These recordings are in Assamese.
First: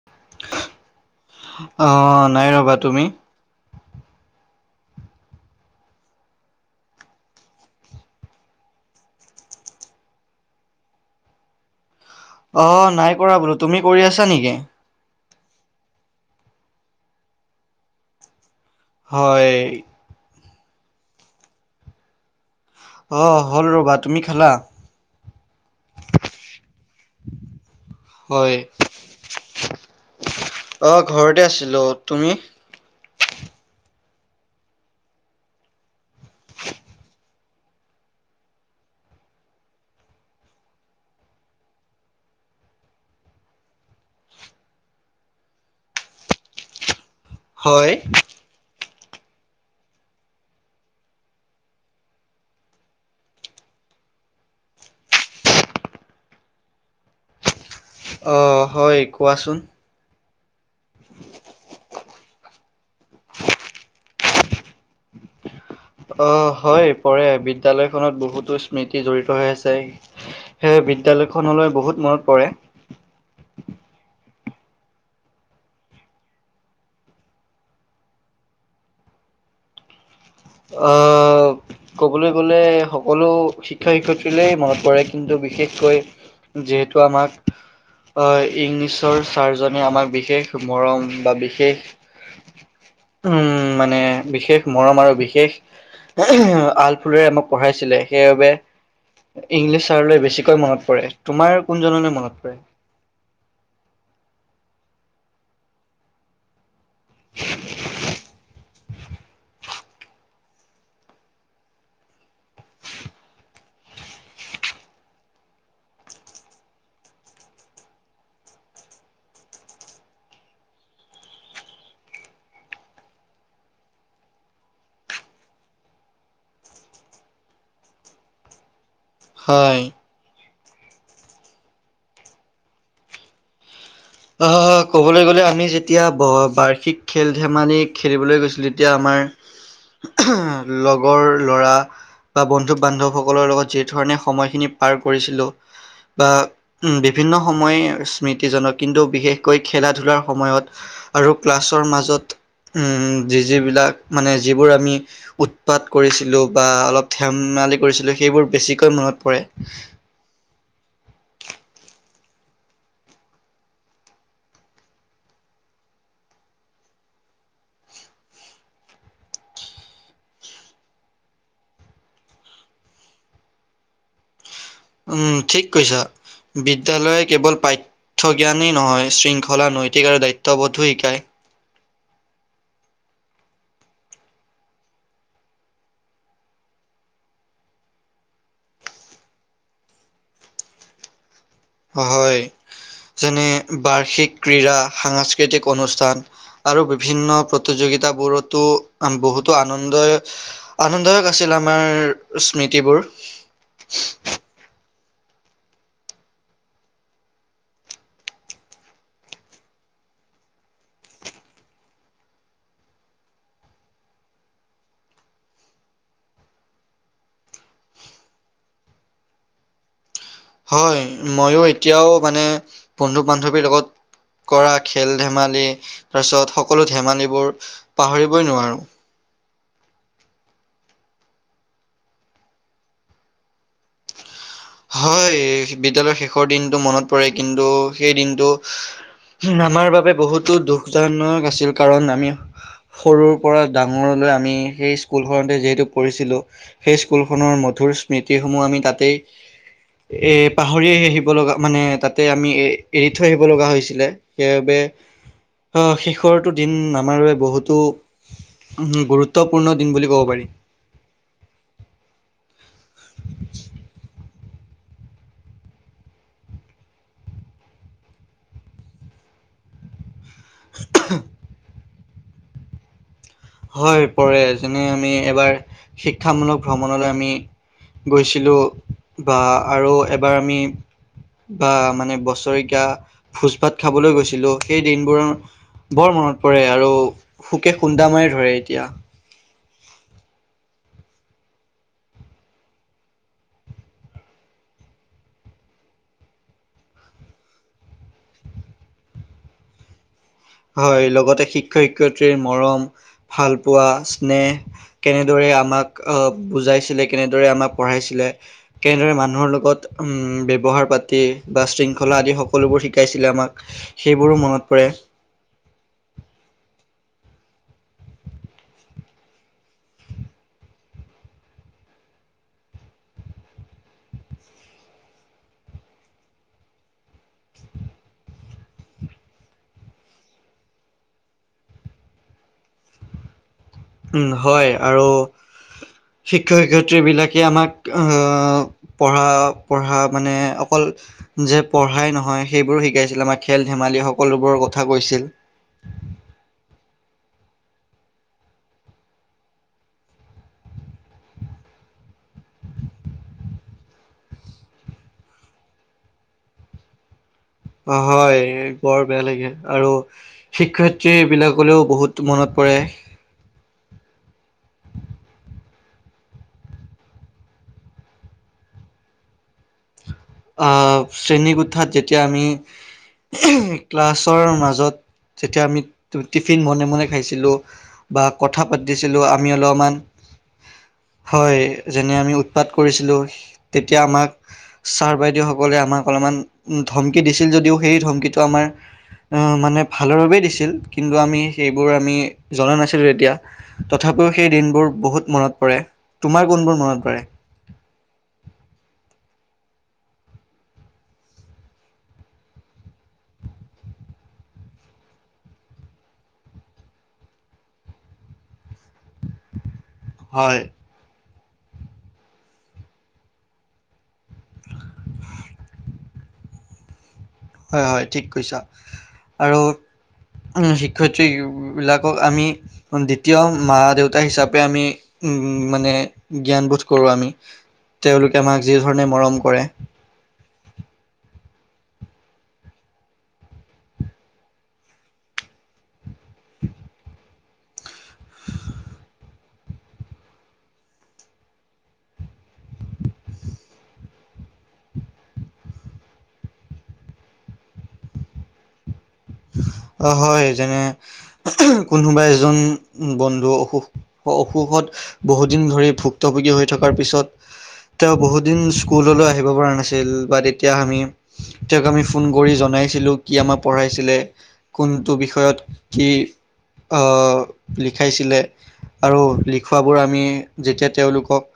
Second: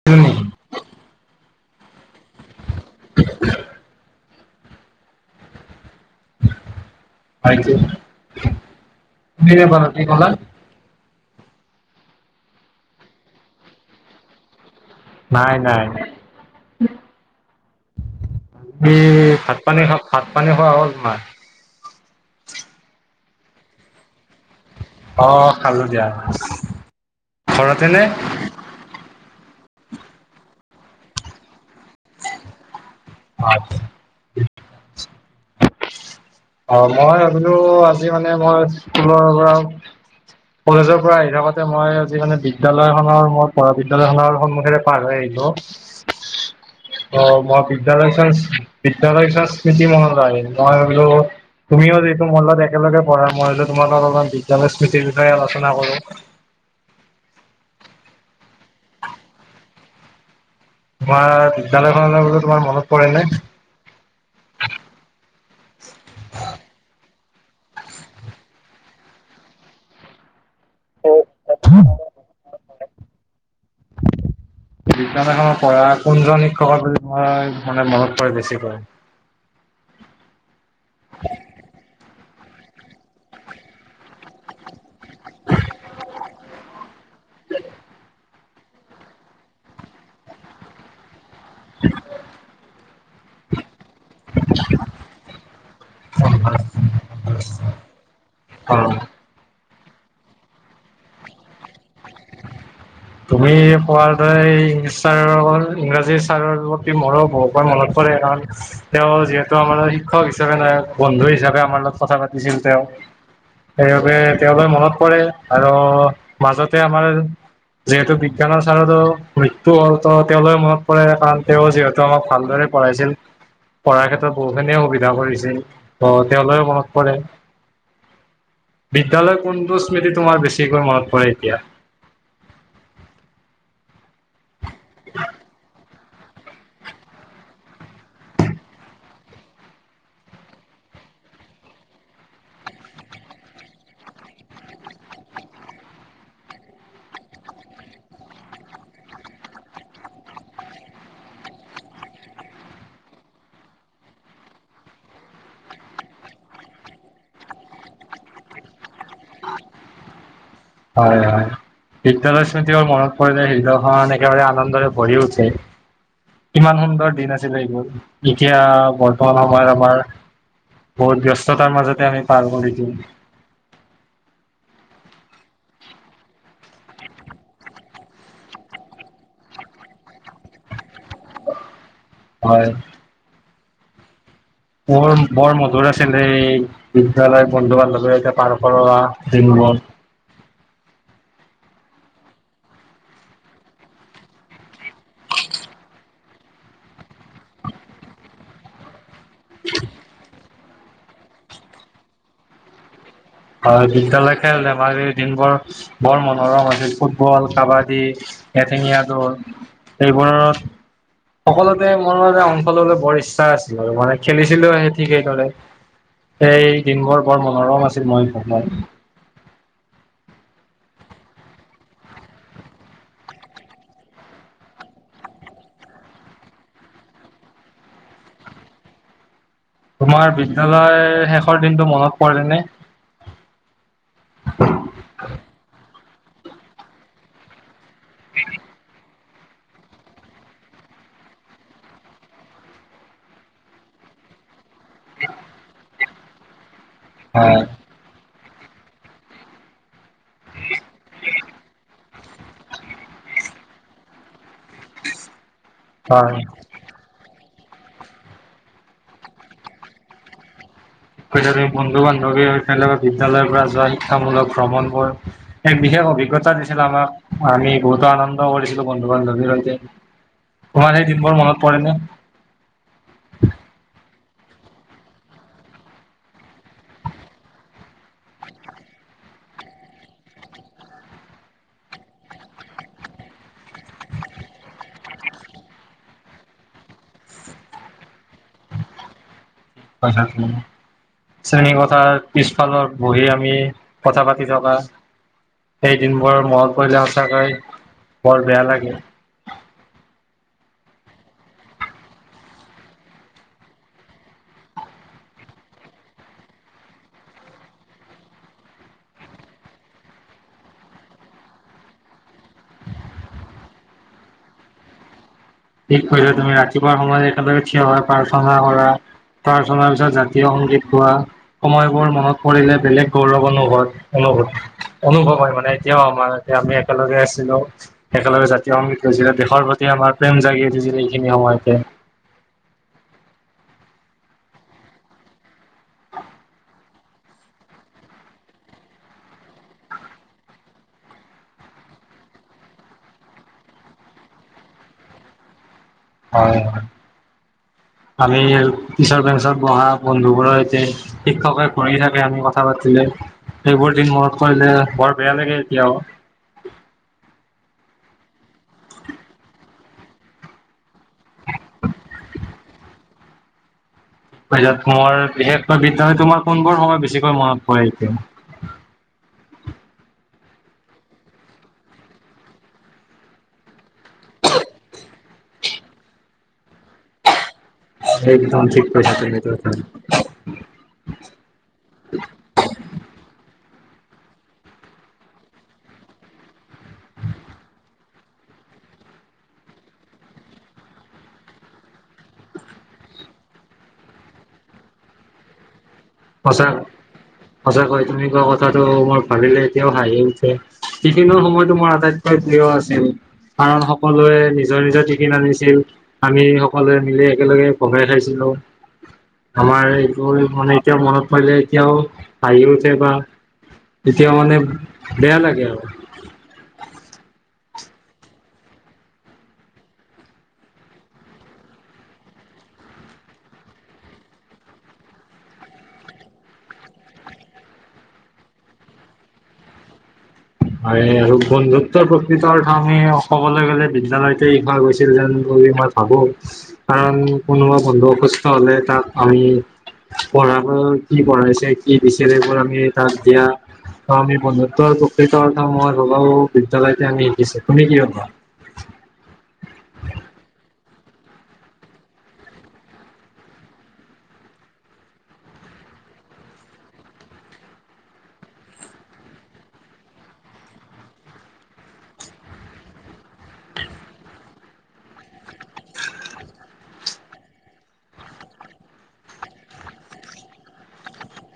[unintelligible] অ, নাই ৰবা তুমি? [unintelligible] [unintelligible] কি ক'লা? অ, নাই কৰা বোলোঁ। তুমি কৰি আছা নেকি? নাই নাই। এ হয় ভাত পানী খা, ভাত পানী খোৱা হ'ল তোমাৰ? অ, হ'ল ৰবা। তুমি খালা? অ, খালো দিয়া। ঘৰতে নে? হয়। অঁ, ঘৰতে আছিলো। তুমি? অ, আ অ, মই বোলো আজি মানে মই স্কুলৰ পৰা কলেজৰ পৰা আহি থাকোতে মই আজি মানে বিদ্যালয়খনৰ মই পঢ়া বিদ্যালয়খনৰ সন্মুখেৰে পাৰ হৈ আহিলো। অ, মই হয় বিদ্যালয় বিদ্যালয় স্মৃতি মহলায়। মই ভাবিলো তুমিও যিহেটো মোৰ লগত একেলগে পঢ়া মই হলে তোমালোক অলপমান বিদ্যালয় স্মৃতিৰ বিষয়ে আলোচনা কৰো। অ, হয়। কোৱাচোন? তোমাৰ বিদ্যালয়খনলৈ বোলো তোমাৰ মনত পৰে নে? অ হয়, পৰে। বিদ্যালয়খনত বহুতো স্মৃতি জড়িত হৈ আছে। সেয়েহে, বিদ্যালয়খনলৈ বহুত মনত পৰে। [inaudible] বিদ্যালয়খনত পঢ়া কোনজনী শিক্ষকৰ [unintelligible] তোমাৰ মানে মনত পৰে বেছিকৈ? অ। কবলৈ গলে সকলো শিক্ষ শিক্ষয়িত্ৰীলে মনত পৰে। কিন্তু বিশেষকৈ, যিহেতু আমাক। অ, ইংলিছৰ ছাৰজনে আমাক বিশেষ মৰম বা বি বিষেশ উম মানে বিশেষ মৰম আৰু বি বিশেষ আলফুলৰে আমাক পঢ়াইছিলে। সেইবাবে অ', ইংলিছ ছাৰলৈ বেছিকৈ মনত পৰে। তোমাৰ কোনজনলৈ মনত পৰে? তুমি পোৱাৰ দৰে ইংলিছ ছাৰৰ লগৰ ইংৰাজী ছাৰৰ ল--ত কি মোৰো বহু পৰা মনত পৰে [unintelligible] তেওঁ যিহেতু আমাৰ শিক্ষক হিচাপে নহয়। বন্ধু হিচাপে আমাৰ লগত কথা পাতিছিল তেওঁ। সেইবাবে তেওঁলে মনত পৰে আৰু মাজতে আমাৰ যিহেতু বিজ্ঞানৰ ছাৰৰো মৃত্যু হ'ল ত' তেওঁলৈ মনত পৰে কাৰণ তেওঁ যিহেতু আমাক ভালদৰে পঢ়াইছিল। পঢ়াৰ ক্ষেত্ৰত বহু খিনিয়ে সুবিধা কৰিছিল। ত' তেওঁ লৈ মনত পৰে। বিদ্যালয়ৰ হয় কোনটো স্মৃতি তোমাৰ বেছিকৈ মনত পৰে এতিয়া? অ, ক'বলৈ গ'লে আমি যেত তিয়া ব বাৰ্ষিক খেল ধেমালি খেলিবলৈ গৈছিলো। তেতিয়া আমাৰ লগৰ ল'ৰা। বা বন্ধু বান্ধৱসকলৰ লগত যি ধৰণে সময়খিনি পাৰ কৰিছিলোঁ। বা উম বিভিন্ন সময় স্মৃতিজনক। কিন্তু বিশেষকৈ খেলা ধূলাৰ সময়ত আৰু ক্লাছৰ মাজত। উম উম যি যিবিলাক মানে যিবোৰ আমি। উৎপাত কৰিছিলোঁ বা অলপ ধেম ধেমালি কৰিছিলোঁ সেইবোৰ বেছিকৈ মনত পৰে। হয় হয়। বিদ্যালয় স্মৃতিবোৰ মনত পৰিলে হৃদয়খন একেবাৰে আনন্দৰে ভৰি উঠে। কিমান সুন্দৰ দিন আছিলে এইবোৰ এতিয়া বৰ্তমান সময়ত আমাৰ। বহুত ব্যস্ততাৰ মাজতে আমি পাৰ দিওঁ। উম ঠিক কৈছ বিদ্যালয় কেৱল পাঠ। ঠ্য জ্ঞানেই নহয় শৃংখলা নৈতিক আৰু দায়িত্ববোধো শিকায়। হয়। বৰ বৰ মধুৰ আছিলে এই। বিদ্যালয় বন্ধু বান্ধৱী সৈতে পাৰ কৰোৱা দিনবোৰ। অ হয় যেনে বাৰ্ষিক ক্ৰীড়া সাংস্কৃতিক অনুষ্ঠান। আৰু বিভিন্ন প্ৰতিযোগিতা বোৰটো। আম বহুতো আনন্দয় আনন্দয় গৈছিল আমাৰ স্মৃতিবোৰ। হয় বিদ্যালয় খেল ধেমালিৰ দিনবোৰ। বৰ মনোৰম আছিল ফুটবল, কাবাডী, এঠেঙীয়া, দৌৰ। এইবোৰৰ। সকলোতে মোৰ অংশ লবলৈ বৰ ইচ্ছা আছিল আৰু মানে খেলিছিলোঁ সেই ঠিক সেইদৰে। সেই দিনবোৰ বৰ মনোৰম আছিল মই জনাত। হয় ময়ো এতিয়াও মানে বন্ধু বান্ধৱীৰ লগত। কৰা খেল ধেমালি তাৰপিছত সকলো ধেমালিবোৰ পাহৰিবই নোৱাৰোঁ। তোমাৰ বিদ্যালয়ৰ শেষৰ দিনটো মনত পৰে নে। হয় বিদ্যালয়ৰ শেষৰ দিনটো মনত পৰে কিন্তু সেই দিনটো। উহ আমাৰ বাবে বহুতো দুখজনক আছিল কাৰণ আমি। সৰুৰ পৰা ডাঙৰলৈ আমি সেই স্কুলখনতে যিহেতু পঢ়িছিলোঁ। সেই স্কুলখনৰ হয় মধুৰ স্মৃতিসমূহ আমি তাতেই। এ পাহৰি আহিব লগা মানে তাতে আমি এ এৰি থৈ আহিব লগা হৈছিলে সেইবাবে। অ হয় শেষৰটো দিন আমাৰ বহুত। তো গুৰুত্বপূৰ্ণ দিন বুলি ক'ব পাৰি। হয় তাতে বন্ধু বান্ধৱী সৈতে লগত বিদ্যালয়ৰ পৰা যোৱা শিক্ষামূলক ভ্ৰমণবোৰ। এক বিশেষ অভিজ্ঞতা দিছিল আমাক আমি বহুতো আনন্দ কৰিছিলোঁ বন্ধু বান্ধৱীৰ সৈতে। তোমাৰ সেই দিনবোৰ মনত পৰে নে। হয় পৰে যেনে আমি এবাৰ শিক্ষামূলক ভ্ৰমণলৈ আমি। গৈছিলোঁ বা আৰু এবাৰ আমি। বা মানে বছৰেকীয়া ভোজ ভাত খাবলৈ গৈছিলোঁ সেই দিনবোৰ। বৰ মনত পৰে আৰু সুকে খুন্দা মাৰি ধৰে এতিয়া। হয় তাত মোৰ। শ্ৰেণী কোঠাত পিছফালত বহি আমি কথা পাতি থকা। সেই দিনবোৰ মনত পৰিলে সঁচাকৈ বৰ বেয়া লাগে। হয় লগতে শিক্ষক শিক্ষয়িত্ৰীৰ মৰম ভাল পোৱা স্নেহ। কেনেদৰে আমাক আহ বুজাইছিলে কেনেদৰে আমাক পঢ়াইছিলে। কেনেদৰে মানুহৰ লগত উম ব্যৱহাৰ পাতি বা শৃংখলা আদি সকলোবোৰ শিকাইছিল আমাক। সেইবোৰো মনত পৰে। ঠিক কৈছা তুমি ৰাতিপুৱা সময়ত সদায় খিয় হৈ প্ৰাৰ্থনা কৰা। প্ৰাথনা পিছত জাতীয় সংগীত গোৱা সময়বোৰ মনত পৰিলে বেলেগ গৌৰৱ অনুভৱ- অনুভৱ অনুভৱ হয় মানে এতিয়াও আমাৰ এতিয়া আমি একেলগে আছিলো। একেলগে জাতীয় সংগীত গাইছিলে, দেশৰ প্ৰতি আমাৰ প্ৰেম জাগি উঠিছিলে এইখিনি সময়তে। উম' হয় আৰু শিক্ষক শিক্ষয়িত্ৰী বিলাকে আমাক আহ- পঢ়া পঢ়া মানে অকল- যে পঢ়াই নহয় সেইবোৰো শিকাইছিল আমাৰ খেল ধেমালি সকলোবোৰৰ কথা কৈছিল। হয় হয়, আমি পিছৰ বেঞ্চত বহা বন্ধু বোৰৰ সৈতে- শিক্ষকে ঘূৰি থাকে আমি কথা পাতিলে। সেইবোৰ দিন মনত কৰিলে বৰ বেয়া লাগে এতিয়াও। হয়, বৰ বেয়া লাগে আৰু শিক্ষয়িত্ৰী বিলাকলেও বহুত মনত- পৰে। তোৰ বিশেষকৈ বিদ্যালয় তোমাৰ কোনবোৰ সময় বেছিকৈ মনত পৰে এতিয়া? অঁ' শ্ৰেণীকোঠাত যেতিয়া আমি- ক্লাছৰ মাজত যেতিয়া আমি টিফিন মনে মনে খাইছিলোঁ- বা একদম কথা ঠিক কৈছা পাতিছিলোঁ তুমি আমি এইটো কথা অলমান- হয়, যেনে আমি উৎপাত কৰিছিলোঁ তেতিয়া আমাক- ছাৰ বাইদেউসকলে আমাক অলমান ধমকি দিছিল যদিও সেই ধমকিটো আমাৰ- অঁ' মানে ভালৰ বাবেই দিছিল, কিন্তু আমি সেইবোৰ আমি জনা নাছিলোঁ তেতিয়া। তথাপিও সেই দিনবোৰ বহুত মনত পৰে, তোমাৰ সঁচা কোনবোৰ মনত পৰে? সঁচাকৈ তুমি কোৱা কথাটো মই ভাবিলে এতিয়াও হাঁহি উঠে। টিফিনৰ সময়টো মোৰ আটাইতকৈ প্ৰিয় আছিল। কাৰণ, সকলোৱে নিজৰ নিজৰ টিফিন আনিছিল। আমি সকলোৱে মিলি একেলগে ভগাই খাইছিলো, আমাৰ এইটো হয় মানে- এতিয়াও মনত পৰিলে এতিয়াও ভাঁহি উঠে বা- এতিয়াও মানে বেয়া লাগে আও। হয় হয়, ঠিক কৈছা। আৰু- উম' শিক্ষয়িত্ৰী বিলাকক আমি- দ্বিতীয় মা দেউতা হিচাপে আমি উম মানে জ্ঞানবোধ কৰো আমি। তেওঁলোকে আমাক যি ধৰণে মৰম কৰে। হয়, আৰু বন্ধুত্বৰ প্ৰকৃত অৰ্থ আমি কবলে গলে বিদ্যালয়তে শিকোৱা গৈছি- ছিলে বুলি মই ভাবো, কাৰণ কোনোবা বন্ধু অসুস্থ হলে তাক আমি- পঢ়াবোৰ কি পঢ়াইছে কি দিছিল সেইবোৰ আমি তাত দিয়া- অঁ' আমি বন্ধুত্ব আৰু প্ৰকৃতৰ অৰ্থ মই ভাবো বিদ্যালয়তে আমি শিকিছো তুমি কি ভাবা? অ' হয় যেনে- কোনোবা এজন বন্ধু অসুখ অসুখত- বহুদিন ধৰি ভুক্তভোগী হৈ থকাৰ পিছত- তেওঁ বহুদিন স্কুললৈ আহিব পৰা নাছিল বা তেতিয়া আমি- তেওঁক আমি ফোন কৰি জনাইছিলোঁ কি আমাক পঢ়াইছিলে। কোনটো বিষয়ত কি আহ লিখাইছিলে। আৰু লিখোৱাবোৰ আমি যেতিয়া তেওঁলোকক-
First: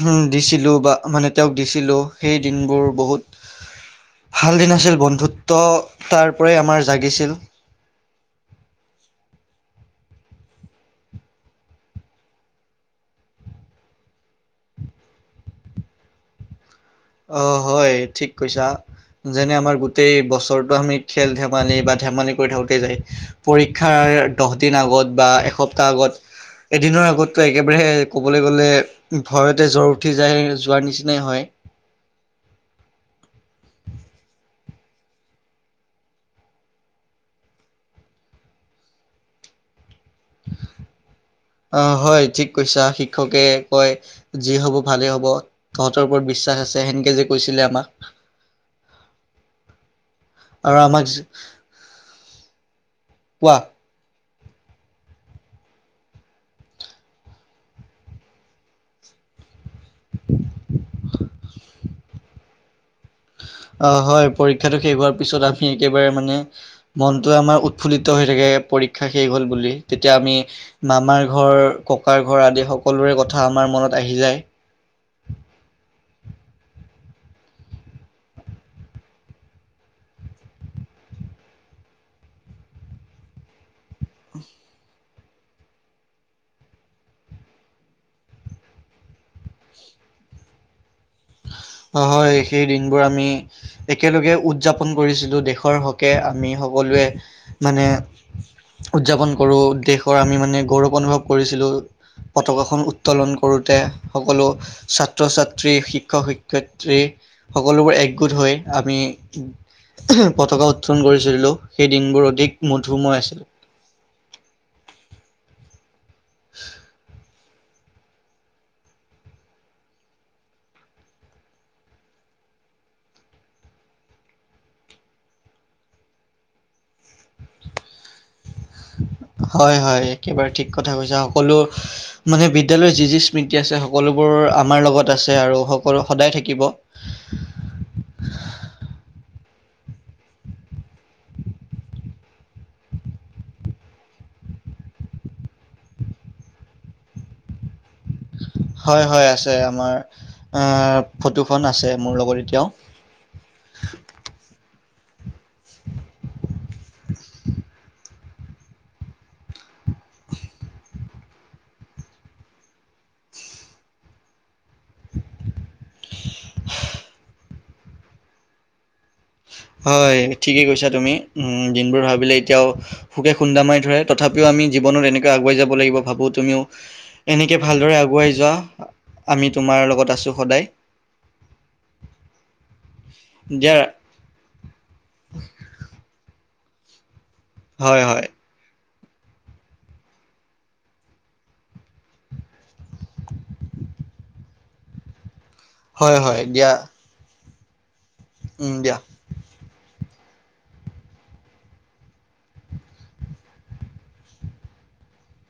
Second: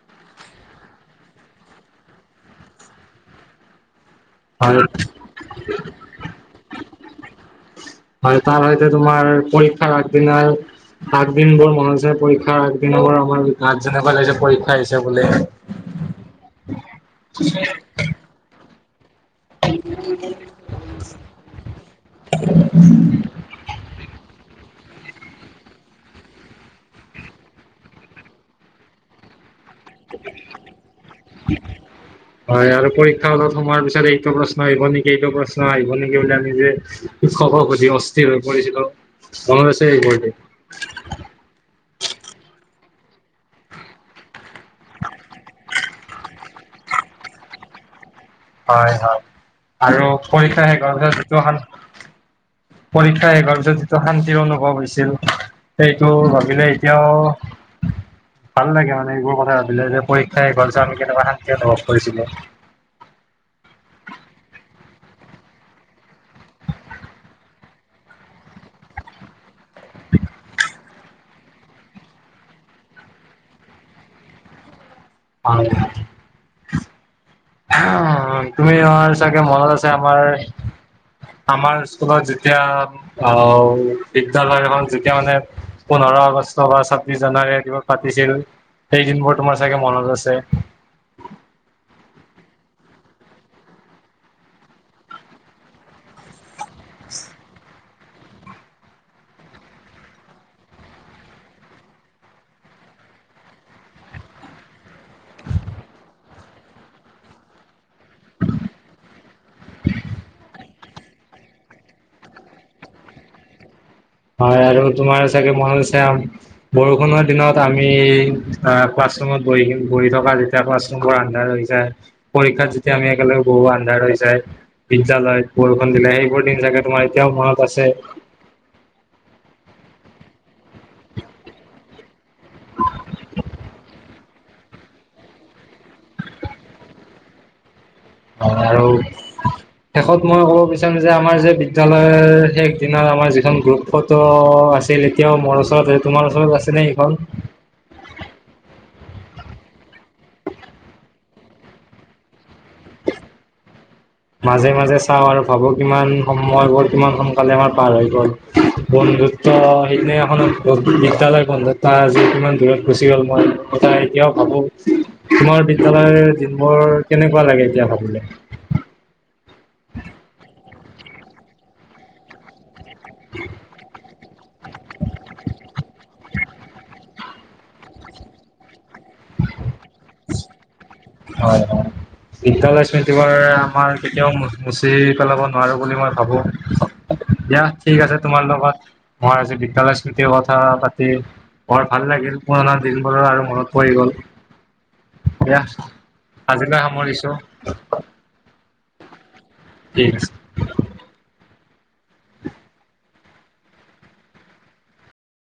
উম' দিছিলো বা মানে তেওঁক দিছিলো, সেই দিনবোৰ বহুত- [inaudible] ভাল দিন হয় আছিল, বন্ধুত্ব তাৰ পৰাই আমাৰ জাগিছিল। হয় তাৰ হয়তো তোমাৰ পৰীক্ষাৰ আগদিনাই আগদিনবোৰ মনত আছে পৰীক্ষাৰ আগদিনাবোৰ আমাৰ আঠ যেনেকুৱা লাগিছে পৰীক্ষা আহিছে বোলে অ হয় ঠিক কৈছা যেনে আমাৰ গোটেই বছৰটো আমি খেল - ধেমালি বা ধেমালি কৰি থাকোঁতেই যায় পৰীক্ষাৰ দহ দিন আগত বা এসপ্তাহ আগত এদিনৰ আগততো একেবাৰেহ ক'বলৈ গ'লে ভয়তে জ্বৰ উঠি যায়, যোৱাৰ নিচিনাই হয়। হয় আৰু পৰীক্ষা হলত সোমোৱাৰ পিছত এইটো প্ৰশ্ন আহিব নেকি, এইটো প্ৰশ্ন আহিব নেকি বুলি আমি যে শিক্ষকক অধি অস্থিৰ হৈ পৰিছিলো, মনত আছে এইবোৰতে? অ হয় ঠিক কৈছা, শিক্ষকে কয় যি হব ভালেই হব, তহঁতৰ ওপৰত বিশ্বাস আছে সেনেকে যে কৈছিলে আমাক। হয় হয় আৰু পৰীক্ষা আৰু শেষ আমাক হোৱাৰ যিটো শান পৰীক্ষা শেষ হোৱাৰ কোৱা পিছত টো শান্তিৰ অনুভৱ হৈছিল সেইটো ভাবিলে এতিয়াও ভাল লাগে মানে এইবোৰ কথা ভাবিলে যে পৰীক্ষাই [unintelligible] আমি কেতিয়াবা শান্তি অনুভৱ কৰিছিলো। অ হয় পৰীক্ষাটো শেষ হোৱাৰ পিছত আমি একেবাৰে মানে মনটো আমাৰ উৎফুল্লিত হৈ থাকে পৰীক্ষা শেষ হ'ল বুলি। তেতিয়া আমি মামাৰ ঘৰ, ককাৰ ঘৰ আদি সকলোৰে কথা আমাৰ মনত আহি যায়। [unintelligible] আহ তুমি আৰ চাগে মনত আছে আমাৰ আমাৰ স্কুলত যেতিয়া আ আহ বিদ্যালয়খন যেতিয়া মানে পোন্ধৰ আগষ্ট বা ছাব্বিশ জানুৱাৰী দিৱস পাতিছিল সেই দিনবোৰ তোমাৰ চাগে মনত আছে? অ হয় সেই দিনবোৰ আমি একেলগে উদযাপন কৰিছিলো দেশৰ হকে আমি সকলোৱে মানে উদযাপন কৰোঁ, দেশৰ আমি মানে গৌৰৱ অনুভৱ কৰিছিলোঁ। পতাকাখন উত্তোলন কৰোতে, সকলো ছাত্ৰ - ছাত্ৰী, শিক্ষক - শিক ক্ষত্ৰী, সকলোবোৰ একগোট হৈ আমি উ উহু পতকা থুন কৰিছিলোঁ সেই দিনবোৰ অধিক মধুময় আছিলোঁ। হয় আৰু তোমাৰ চাগে মনত আছে আ বৰষুণত দিনত আমি আ ক্লাছ ৰুমত বহি - বহি থকা যেতিয়া ক্লাছৰুমবোৰ আন্ধাৰ হৈ যায় পৰীক্ষাত যেতিয়া আমি একেলগে বহু আন্ধাৰ হৈ যায়। বিদ্যালয়ত বৰষুণ দিলে সেইবোৰ দিন চাগে তোমাৰ এতিয়াও মনত আছে? হয় হয় একেবাৰে ঠিক কথা কৈছা, সকলো মানে বিদ্যালয়ৰ যি যি স্মৃতি আছে সকলোবোৰ আমাৰ লগত আছে আৰু সকলো সদায় থাকিব। [inaudible] অ আৰু শেষত মই ক'ব বিচাৰিম যে আমাৰ যে বিদ্যালয়ৰ শেষ দিনা আমাৰ যিখন গ্ৰুপত ত আছিল এতিয়াও মোৰ ওচৰত সেই তোমাৰ ওচৰত আছে নে সেইখন? হয় হয় আছে আমাৰ আ‌ ফটোখন আছে মোৰ লগত এতিয়াও। মাজে - মাজে চাওঁ আৰু ভাবো কিমান সময়বোৰ কিমান সোনকালে আমাৰ পাৰ হৈ গ'ল। বন্ধুত্ব সেইদিনাখন অ বিদ্যালয় বন্ধুত্ব আজি কিমান দূৰত গুচি গ'ল মই কথা এতিয়াও ভাবো, তোমাৰ বিদ্যালয়ৰ দিনবোৰ কেনেকুৱা লাগে এতিয়া ভাবিলে? হয় ঠিকেই কৈছা তুমি উম দিনবোৰ ভাবিলে এতিয়াও সুকে খুন্দা মাৰি ধৰে। তথাপিও আমি জীৱনত এনেকে আগুৱাই যাব লাগিব ভাবো তুমিও এনেকে ভালদৰে আগুৱাই যোৱা। আমি তোমাৰ লগত আছোঁ সদায়। হয় হয়। বিদ্যালক্ষ্মী তোমাৰ দিয়া আমাৰ। কেতিয়াও মুচি পেলাব নোৱাৰো বুলি মই ভাবো। দিয়া ঠিক হয় আছে। হয় তোমাৰ লগত মই আজি বিদ্যালয় চুতিৰ কথা পাতি বৰ ভাল লাগিল। পুৰণা দিনবোৰৰ আৰু মনত পৰি গ'ল। দিয়া হয় হয় দিয়া আজিলে সামৰিছো। উম, দিয়া। ঠিক আছে।